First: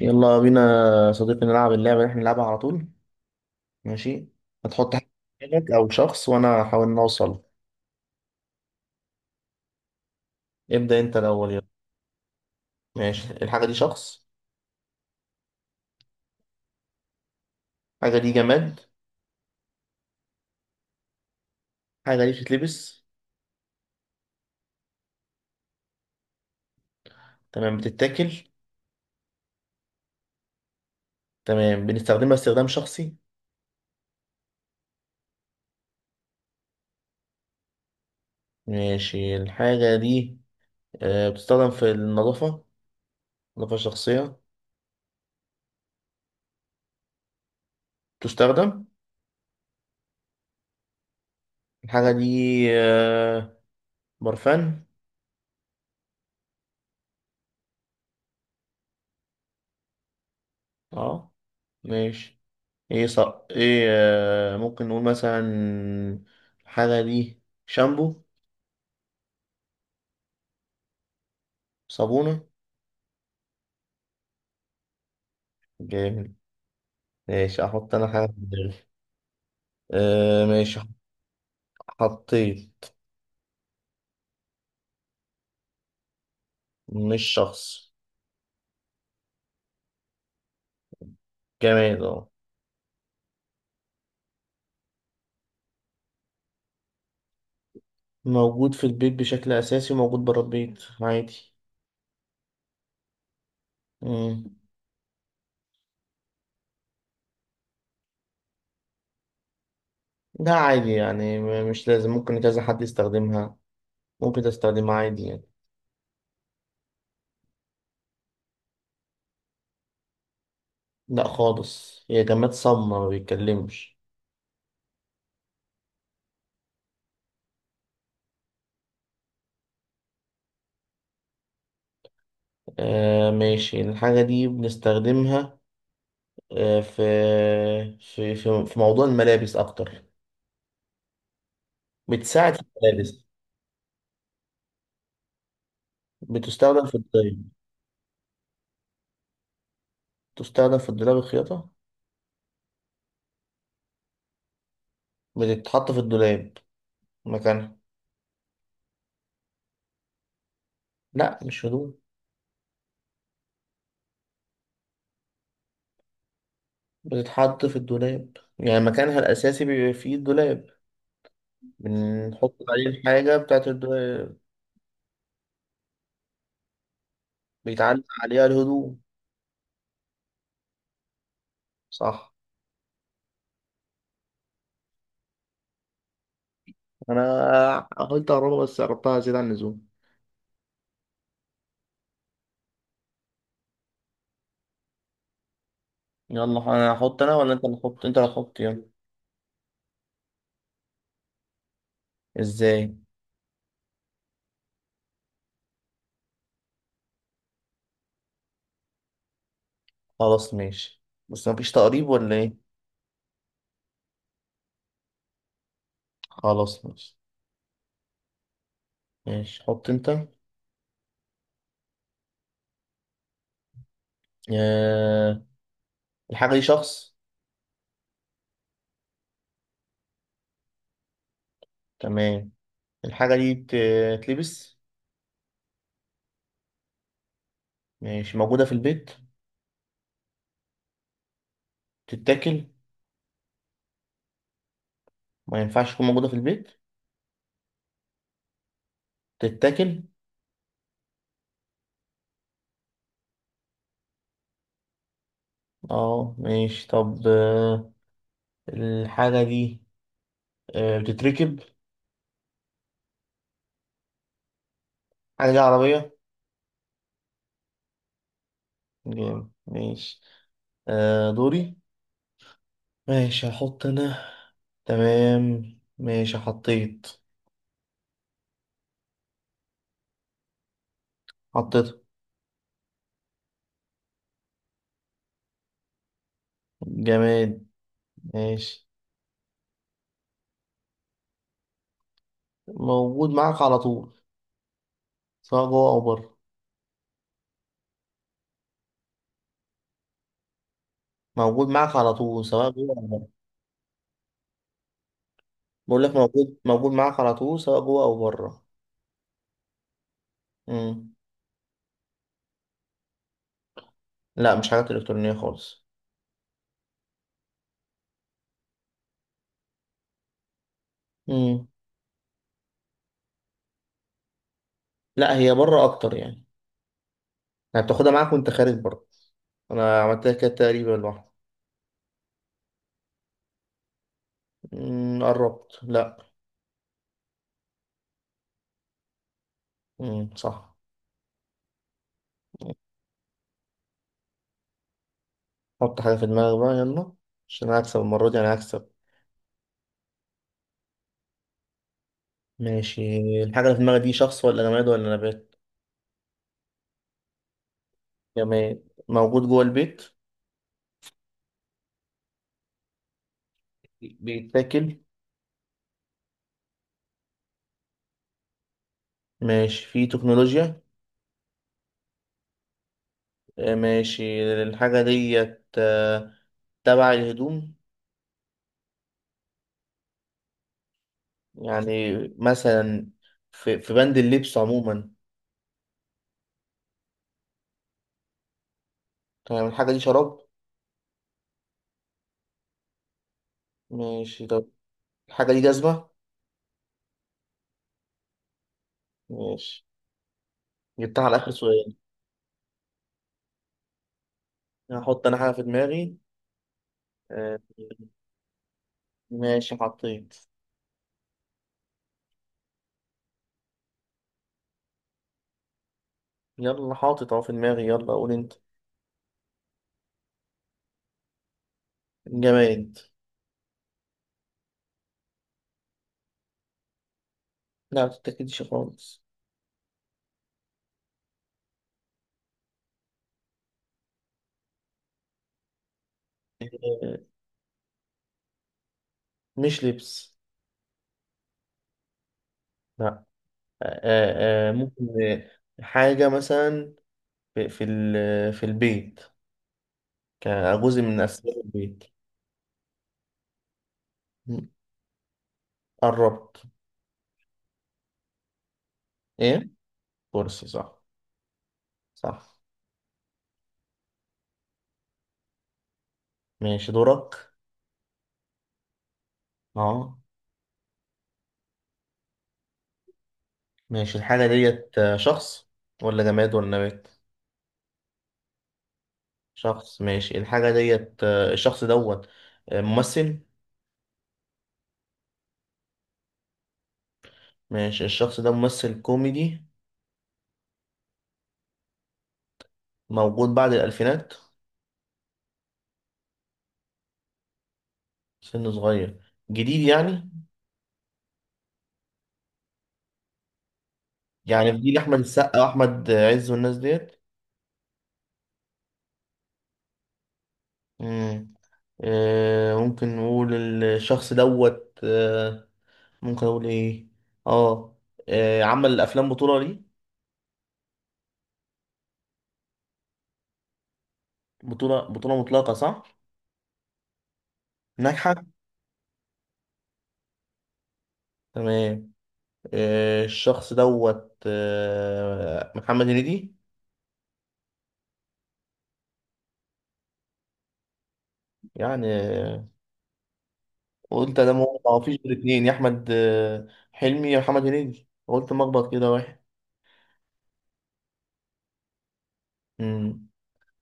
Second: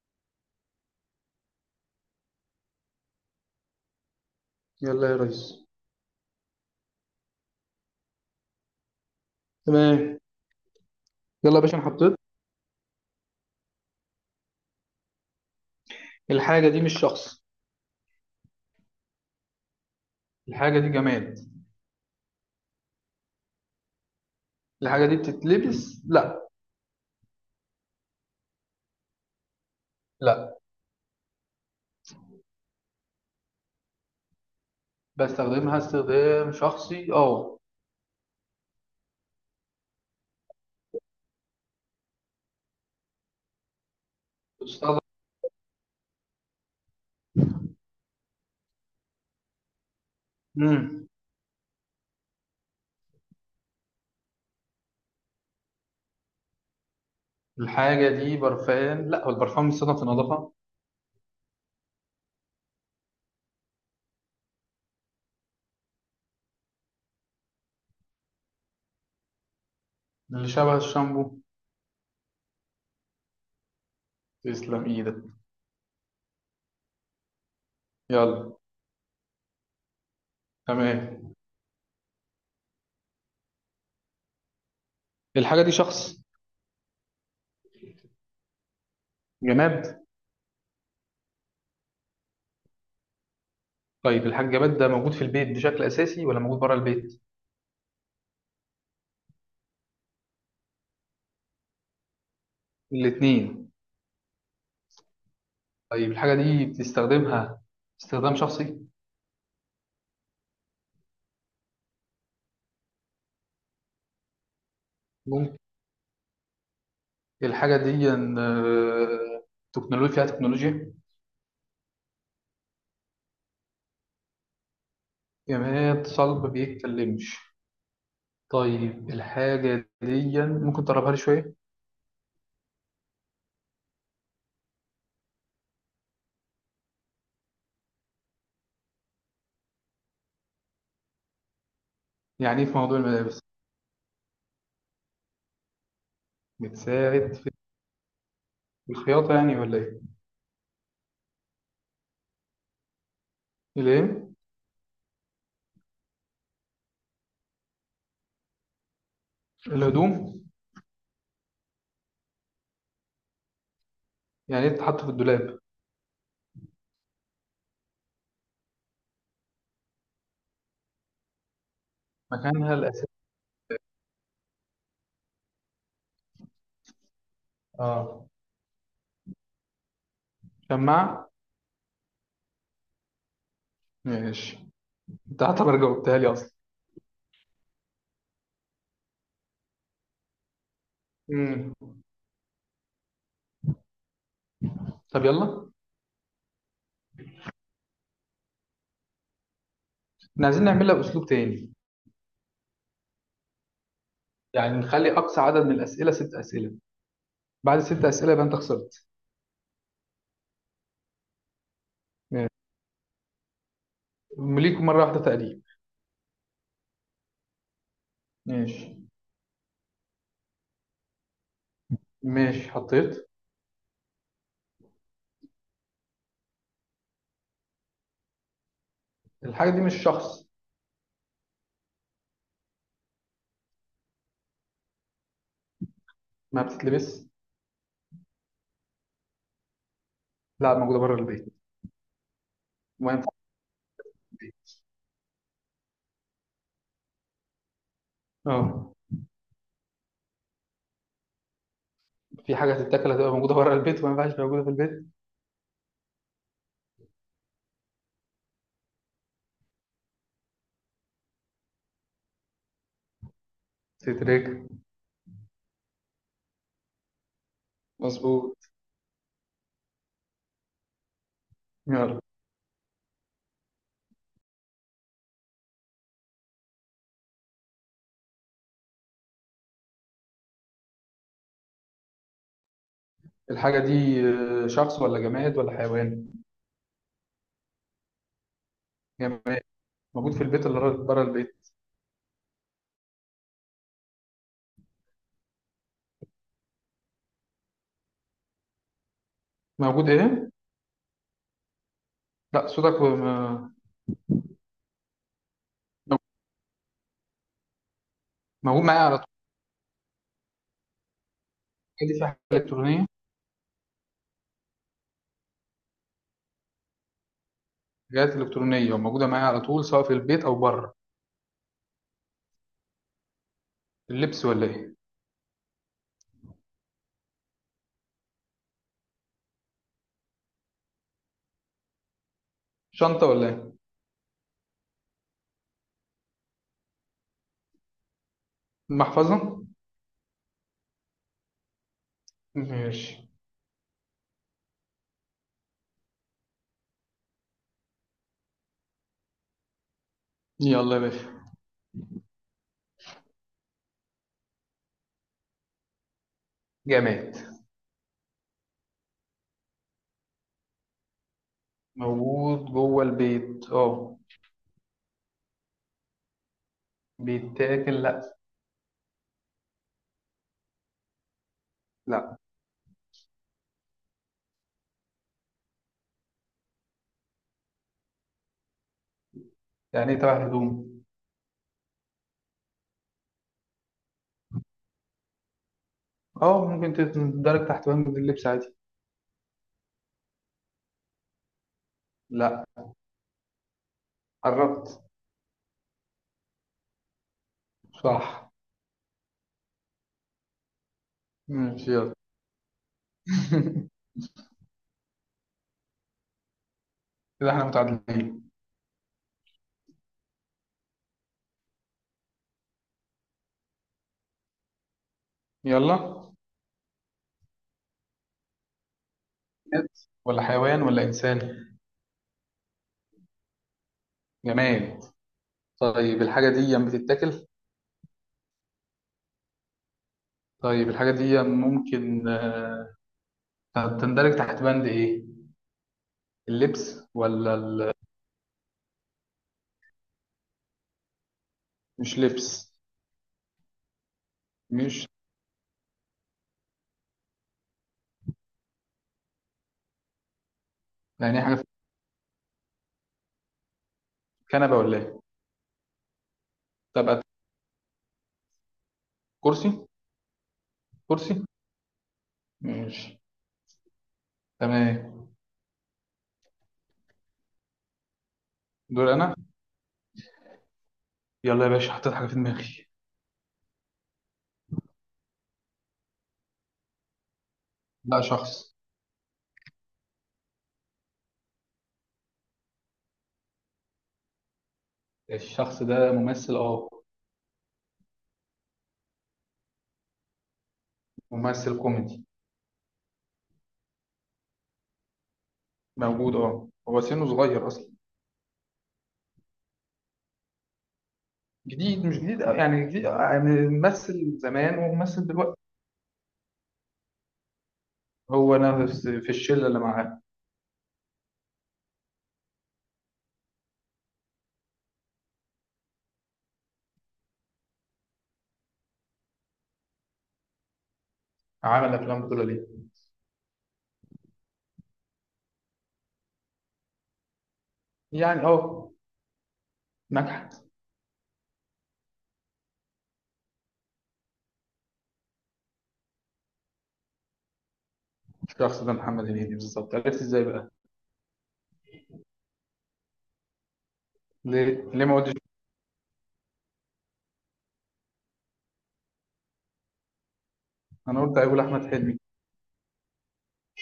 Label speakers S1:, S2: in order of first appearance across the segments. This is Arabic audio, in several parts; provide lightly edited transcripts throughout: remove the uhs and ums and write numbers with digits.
S1: يلا بينا يا صديقي نلعب اللعبة اللي احنا بنلعبها على طول. ماشي. هتحط حاجة
S2: يلا يا
S1: في
S2: ريس.
S1: دماغك أو شخص وأنا هحاول إن أوصل.
S2: تمام.
S1: ابدأ أنت الأول
S2: يلا يا
S1: يلا.
S2: باشا انا حطيت.
S1: ماشي الحاجة دي شخص.
S2: الحاجه دي مش شخص.
S1: الحاجة دي جماد.
S2: الحاجه دي جماد.
S1: الحاجة دي بتتلبس.
S2: الحاجه دي بتتلبس لا.
S1: تمام بتتاكل.
S2: لا.
S1: تمام بنستخدمها استخدام شخصي.
S2: بستخدمها استخدام شخصي اه.
S1: ماشي الحاجة دي بتستخدم في النظافة، النظافة الشخصية.
S2: بتستخدم.
S1: بتستخدم.
S2: امم
S1: الحاجة دي آه، برفان.
S2: الحاجه دي برفان لا، هو البرفان بيستخدم في النظافه.
S1: اه ماشي. ايه صح ايه، ممكن نقول مثلا الحاجة دي شامبو.
S2: اللي شبه الشامبو.
S1: صابونة.
S2: تسلم ايدك.
S1: جامد ماشي. احط انا حاجة في
S2: يلا.
S1: دماغي. آه ماشي.
S2: تمام.
S1: حطيت.
S2: الحاجه دي شخص.
S1: مش شخص.
S2: جماد.
S1: جماد اه.
S2: طيب الحاجه الجماد ده موجود في البيت بشكل اساسي ولا موجود بره البيت؟
S1: موجود في البيت بشكل اساسي وموجود بره البيت عادي.
S2: الاثنين.
S1: مم.
S2: طيب الحاجه دي بتستخدمها استخدام شخصي.
S1: ده عادي يعني، مش لازم، ممكن كذا حد يستخدمها، ممكن تستخدمها عادي يعني.
S2: الحاجة دي إن، آه، تكنولوجيا، فيها تكنولوجيا.
S1: لا خالص، هي جماد صم ما بيتكلمش.
S2: يعني هي صلب بيتكلمش. طيب الحاجة دي ممكن تقربها لي شوية.
S1: آه ماشي الحاجة دي بنستخدمها، آه، في في موضوع الملابس أكتر. بتساعد في
S2: يعني إيه في موضوع
S1: الملابس.
S2: الملابس؟
S1: بتستخدم في
S2: بتساعد
S1: الدولاب.
S2: في الخياطة يعني ولا إيه؟
S1: بتستخدم في الدولاب، الخياطة.
S2: الإيه؟
S1: بتتحط في الدولاب، مكانها.
S2: الهدوم.
S1: لا مش هدوم.
S2: يعني إيه تتحط في الدولاب؟
S1: بتتحط في الدولاب يعني مكانها الأساسي بيبقى فيه الدولاب. بنحط
S2: مكانها
S1: عليه
S2: الأساسي.
S1: الحاجة بتاعت الدولاب. بيتعلق
S2: اه،
S1: عليها الهدوم.
S2: شماعة.
S1: صح.
S2: ماشي. أنت هتعتبر جاوبتها لي أصلا.
S1: أنا قلت أقربها بس قربتها زيادة عن اللزوم.
S2: مم. طب يلا.
S1: يلا أنا هحط، أنا ولا أنت اللي هتحط؟ أنت اللي هتحط يلا.
S2: إحنا عايزين نعملها بأسلوب تاني.
S1: إزاي؟
S2: يعني نخلي أقصى عدد من الأسئلة ست أسئلة. بعد ست أسئلة يبقى أنت خسرت.
S1: خلاص ماشي. بس مفيش تقريب ولا إيه؟
S2: ماشي. ليك مرة واحدة تقريبا.
S1: خلاص ماشي.
S2: ماشي.
S1: ماشي حط انت.
S2: ماشي حطيت.
S1: آه. الحاجة دي شخص.
S2: الحاجة دي مش شخص.
S1: تمام. الحاجة دي تلبس.
S2: ما بتتلبس.
S1: ماشي موجودة في البيت.
S2: لا موجودة بره البيت
S1: تتاكل.
S2: وما ينفعش في البيت.
S1: ما ينفعش تكون موجودة في البيت.
S2: اه.
S1: تتاكل
S2: في حاجة تتاكل هتبقى موجودة بره البيت وما ينفعش موجودة في البيت.
S1: اه. ماشي طب، الحاجة دي بتتركب.
S2: تترك.
S1: الحاجة دي عربية.
S2: مظبوط.
S1: جامد ماشي. آه دوري.
S2: يلا.
S1: ماشي هحط انا. تمام ماشي حطيت. حطيت
S2: الحاجة دي شخص ولا جماد ولا حيوان؟
S1: جماد. ماشي
S2: جماد. موجود في البيت ولا بره البيت؟
S1: موجود معاك على طول سواء جوه او بره.
S2: موجود ايه؟
S1: موجود معاك على طول
S2: لا
S1: سواء جوه
S2: صوتك
S1: أو بره. بقول لك، موجود معاك على طول سواء جوه أو بره.
S2: موجود معايا على طول.
S1: مم.
S2: الحاجة دي فيها حاجة إلكترونية؟
S1: لا مش حاجات إلكترونية خالص.
S2: حاجات إلكترونية وموجودة معايا على طول سواء في البيت أو بره.
S1: مم.
S2: اللبس ولا ايه؟
S1: لا هي بره أكتر يعني، يعني بتاخدها معاك وأنت خارج بره. أنا عملتها كده تقريبا لوحدي.
S2: شنطة ولا ايه؟
S1: مم، قربت. لا.
S2: المحفظة.
S1: مم. صح.
S2: ماشي.
S1: حط حاجة في دماغك بقى يلا، عشان أنا هكسب المرة دي، أنا هكسب.
S2: يلا يا باشا.
S1: ماشي. الحاجة اللي في دماغك دي شخص ولا جماد ولا نبات؟
S2: جماد.
S1: جماد. موجود جوه البيت.
S2: موجود جوه البيت اه.
S1: بيتاكل.
S2: بيتاكل لا.
S1: ماشي فيه تكنولوجيا.
S2: لا.
S1: ماشي الحاجة ديت تبع الهدوم.
S2: يعني ايه تبع الهدوم؟
S1: يعني مثلا في بند اللبس عموما.
S2: اه ممكن تندرج تحت وهم اللبس عادي.
S1: تمام. الحاجة دي شراب.
S2: لا.
S1: ماشي طب.
S2: قربت.
S1: الحاجة دي جزمة.
S2: صح.
S1: ماشي. جبتها على آخر
S2: ماشي.
S1: سؤال.
S2: يلا.
S1: هحط أنا حاجة في دماغي.
S2: كده
S1: آه،
S2: احنا متعادلين.
S1: ماشي حطيت.
S2: يلا.
S1: يلا حاطط أهو في دماغي، يلا قول أنت.
S2: جماد ولا حيوان ولا انسان؟
S1: جماد.
S2: جماد. طيب الحاجه دي بتتاكل؟
S1: لا متتأكدش خالص.
S2: طيب الحاجه دي ممكن تندرج تحت بند ايه؟ اللبس
S1: آه،
S2: ولا ال...
S1: مش لبس.
S2: مش لبس.
S1: لا. ممكن
S2: مش
S1: حاجة مثلا في البيت، كان جزء من
S2: يعني إيه حاجه
S1: أسباب
S2: في.
S1: البيت. م.
S2: كنبه ولا ايه؟
S1: قربت.
S2: طب. كرسي.
S1: إيه؟ كرسي. صح.
S2: كرسي.
S1: صح.
S2: ماشي. تمام.
S1: ماشي دورك.
S2: دور انا.
S1: أه.
S2: يلا يا باشا حطيت حاجه في دماغي.
S1: ماشي الحاجة ديت شخص ولا جماد ولا نبات؟
S2: لا، شخص.
S1: شخص. ماشي الحاجة ديت الشخص دوت ممثل.
S2: الشخص ده ممثل اه.
S1: ماشي الشخص ده ممثل كوميدي.
S2: ممثل كوميدي.
S1: موجود بعد الألفينات.
S2: موجود اه، هو سنه صغير اصلا.
S1: سنه صغير جديد يعني.
S2: جديد مش جديد أوي، يعني جديد، يعني ممثل
S1: يعني في
S2: زمان
S1: جيل أحمد
S2: وممثل دلوقتي.
S1: السقا وأحمد عز والناس ديت.
S2: هو نفس في الشله اللي معاه.
S1: مم. ممكن نقول الشخص دوت، ممكن اقول ايه؟ اه. عمل افلام بطولة ليه.
S2: عمل افلام بطوله ليه.
S1: بطولة بطولة مطلقة صح. ناجحة.
S2: يعني اه، نجحت.
S1: تمام. الشخص دوت محمد هنيدي.
S2: الشخص ده محمد هنيدي بالظبط، عرفت ازاي بقى؟
S1: يعني قلت انا ما
S2: ليه
S1: ما
S2: ليه ما
S1: فيش
S2: قلتش؟
S1: غير اتنين، يا احمد حلمي يا محمد هنيدي، قلت مخبط كده واحد.
S2: انا قلت هيقول احمد حلمي.
S1: امم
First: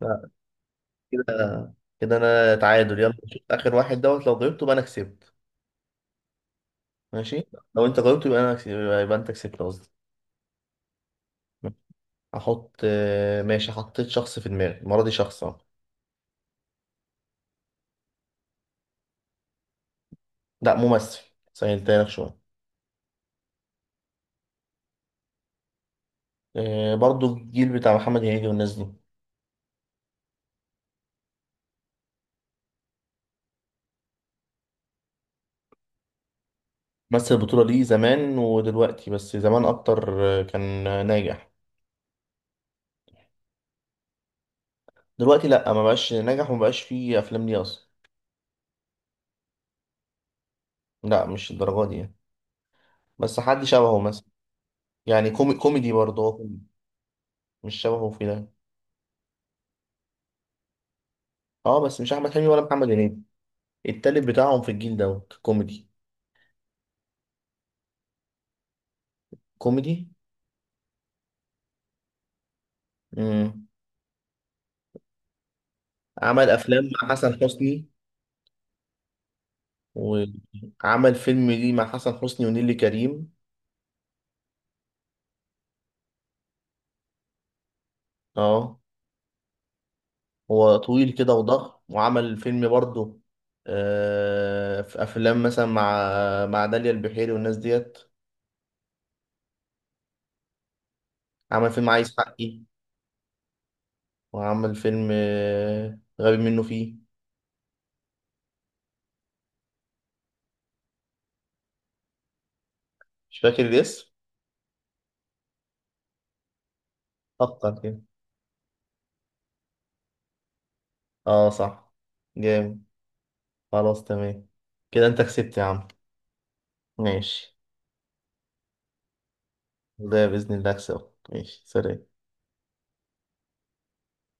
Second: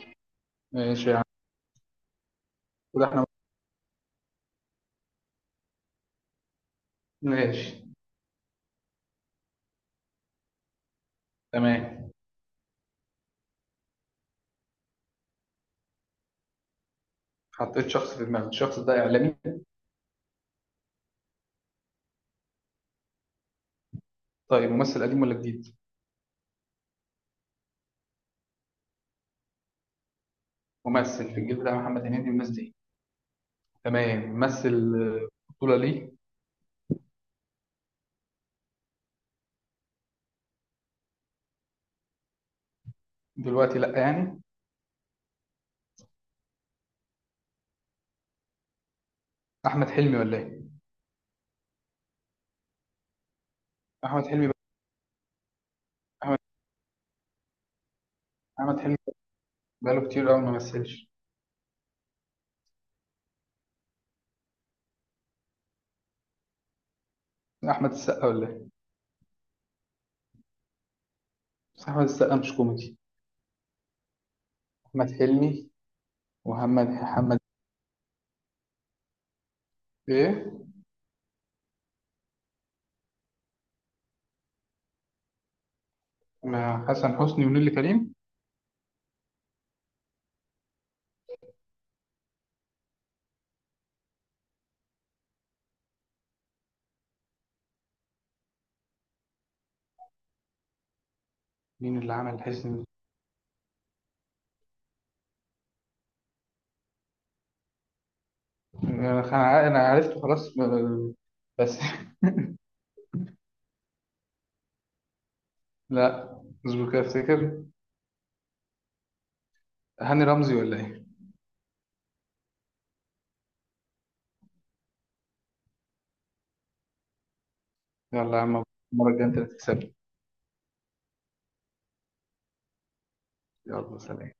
S1: لا.
S2: ماشي يا عم.
S1: كده. انا تعادل،
S2: قول
S1: يلا
S2: احمد.
S1: نشوف اخر واحد دوت، لو جاوبته يبقى انا كسبت. ماشي.
S2: ماشي.
S1: لو انت جاوبته يبقى انا كسبت. يبقى انت كسبت قصدي.
S2: تمام
S1: احط، ماشي حطيت شخص في دماغي المره دي، شخص اهو.
S2: حطيت شخص في دماغي. الشخص ده اعلامي؟
S1: لا ممثل. سهلتها لك شوية.
S2: طيب ممثل قديم ولا جديد؟
S1: برضو الجيل بتاع محمد هنيدي والناس دي.
S2: ممثل في الجيل بتاع محمد هنيدي والناس دي. تمام، ممثل، بطولة ليه.
S1: مثل البطولة دي زمان ودلوقتي بس زمان أكتر، كان ناجح.
S2: دلوقتي لا يعني.
S1: دلوقتي لأ، ما بقاش ناجح وما بقاش فيه أفلام ليه أصلا.
S2: أحمد حلمي ولا إيه؟
S1: لأ مش الدرجة دي يعني. بس حد شبهه مثلا.
S2: أحمد حلمي بقى.
S1: يعني كوميدي، برضه هو
S2: أحمد.
S1: كوميدي. مش شبهه في ده.
S2: أحمد حلمي بقاله كتير أوي ما مثلش.
S1: اه بس مش أحمد حلمي ولا محمد هنيدي. التالت بتاعهم في الجيل دوت كوميدي.
S2: أحمد السقا ولا إيه؟
S1: كوميدي.
S2: بس أحمد السقا مش كوميدي.
S1: مم.
S2: أحمد حلمي.
S1: عمل
S2: ومحمد
S1: أفلام مع حسن
S2: محمد.
S1: حسني،
S2: إيه؟
S1: وعمل فيلم ليه مع حسن حسني ونيلي كريم.
S2: مع حسن حسني ونيلي كريم.
S1: اه هو طويل كده وضخم وعمل فيلم برضه، في افلام مثلا مع داليا البحيري والناس ديت. عمل فيلم
S2: مين اللي
S1: عايز
S2: عمل
S1: حقي،
S2: حسن؟
S1: وعمل فيلم غبي منه فيه.
S2: أنا خ- أنا عرفته خلاص بس.
S1: مش فاكر الاسم.
S2: لا، اصبر كده أفتكر.
S1: فكر كده.
S2: هاني رمزي ولا إيه؟
S1: اه صح. جامد. خلاص تمام. كده انت كسبت يا عم. ماشي.
S2: يلا يا عم، المرة الجاية أنت اللي تكسب.
S1: ده بإذن الله اكسبك. ماشي سلام.
S2: يلا سلام.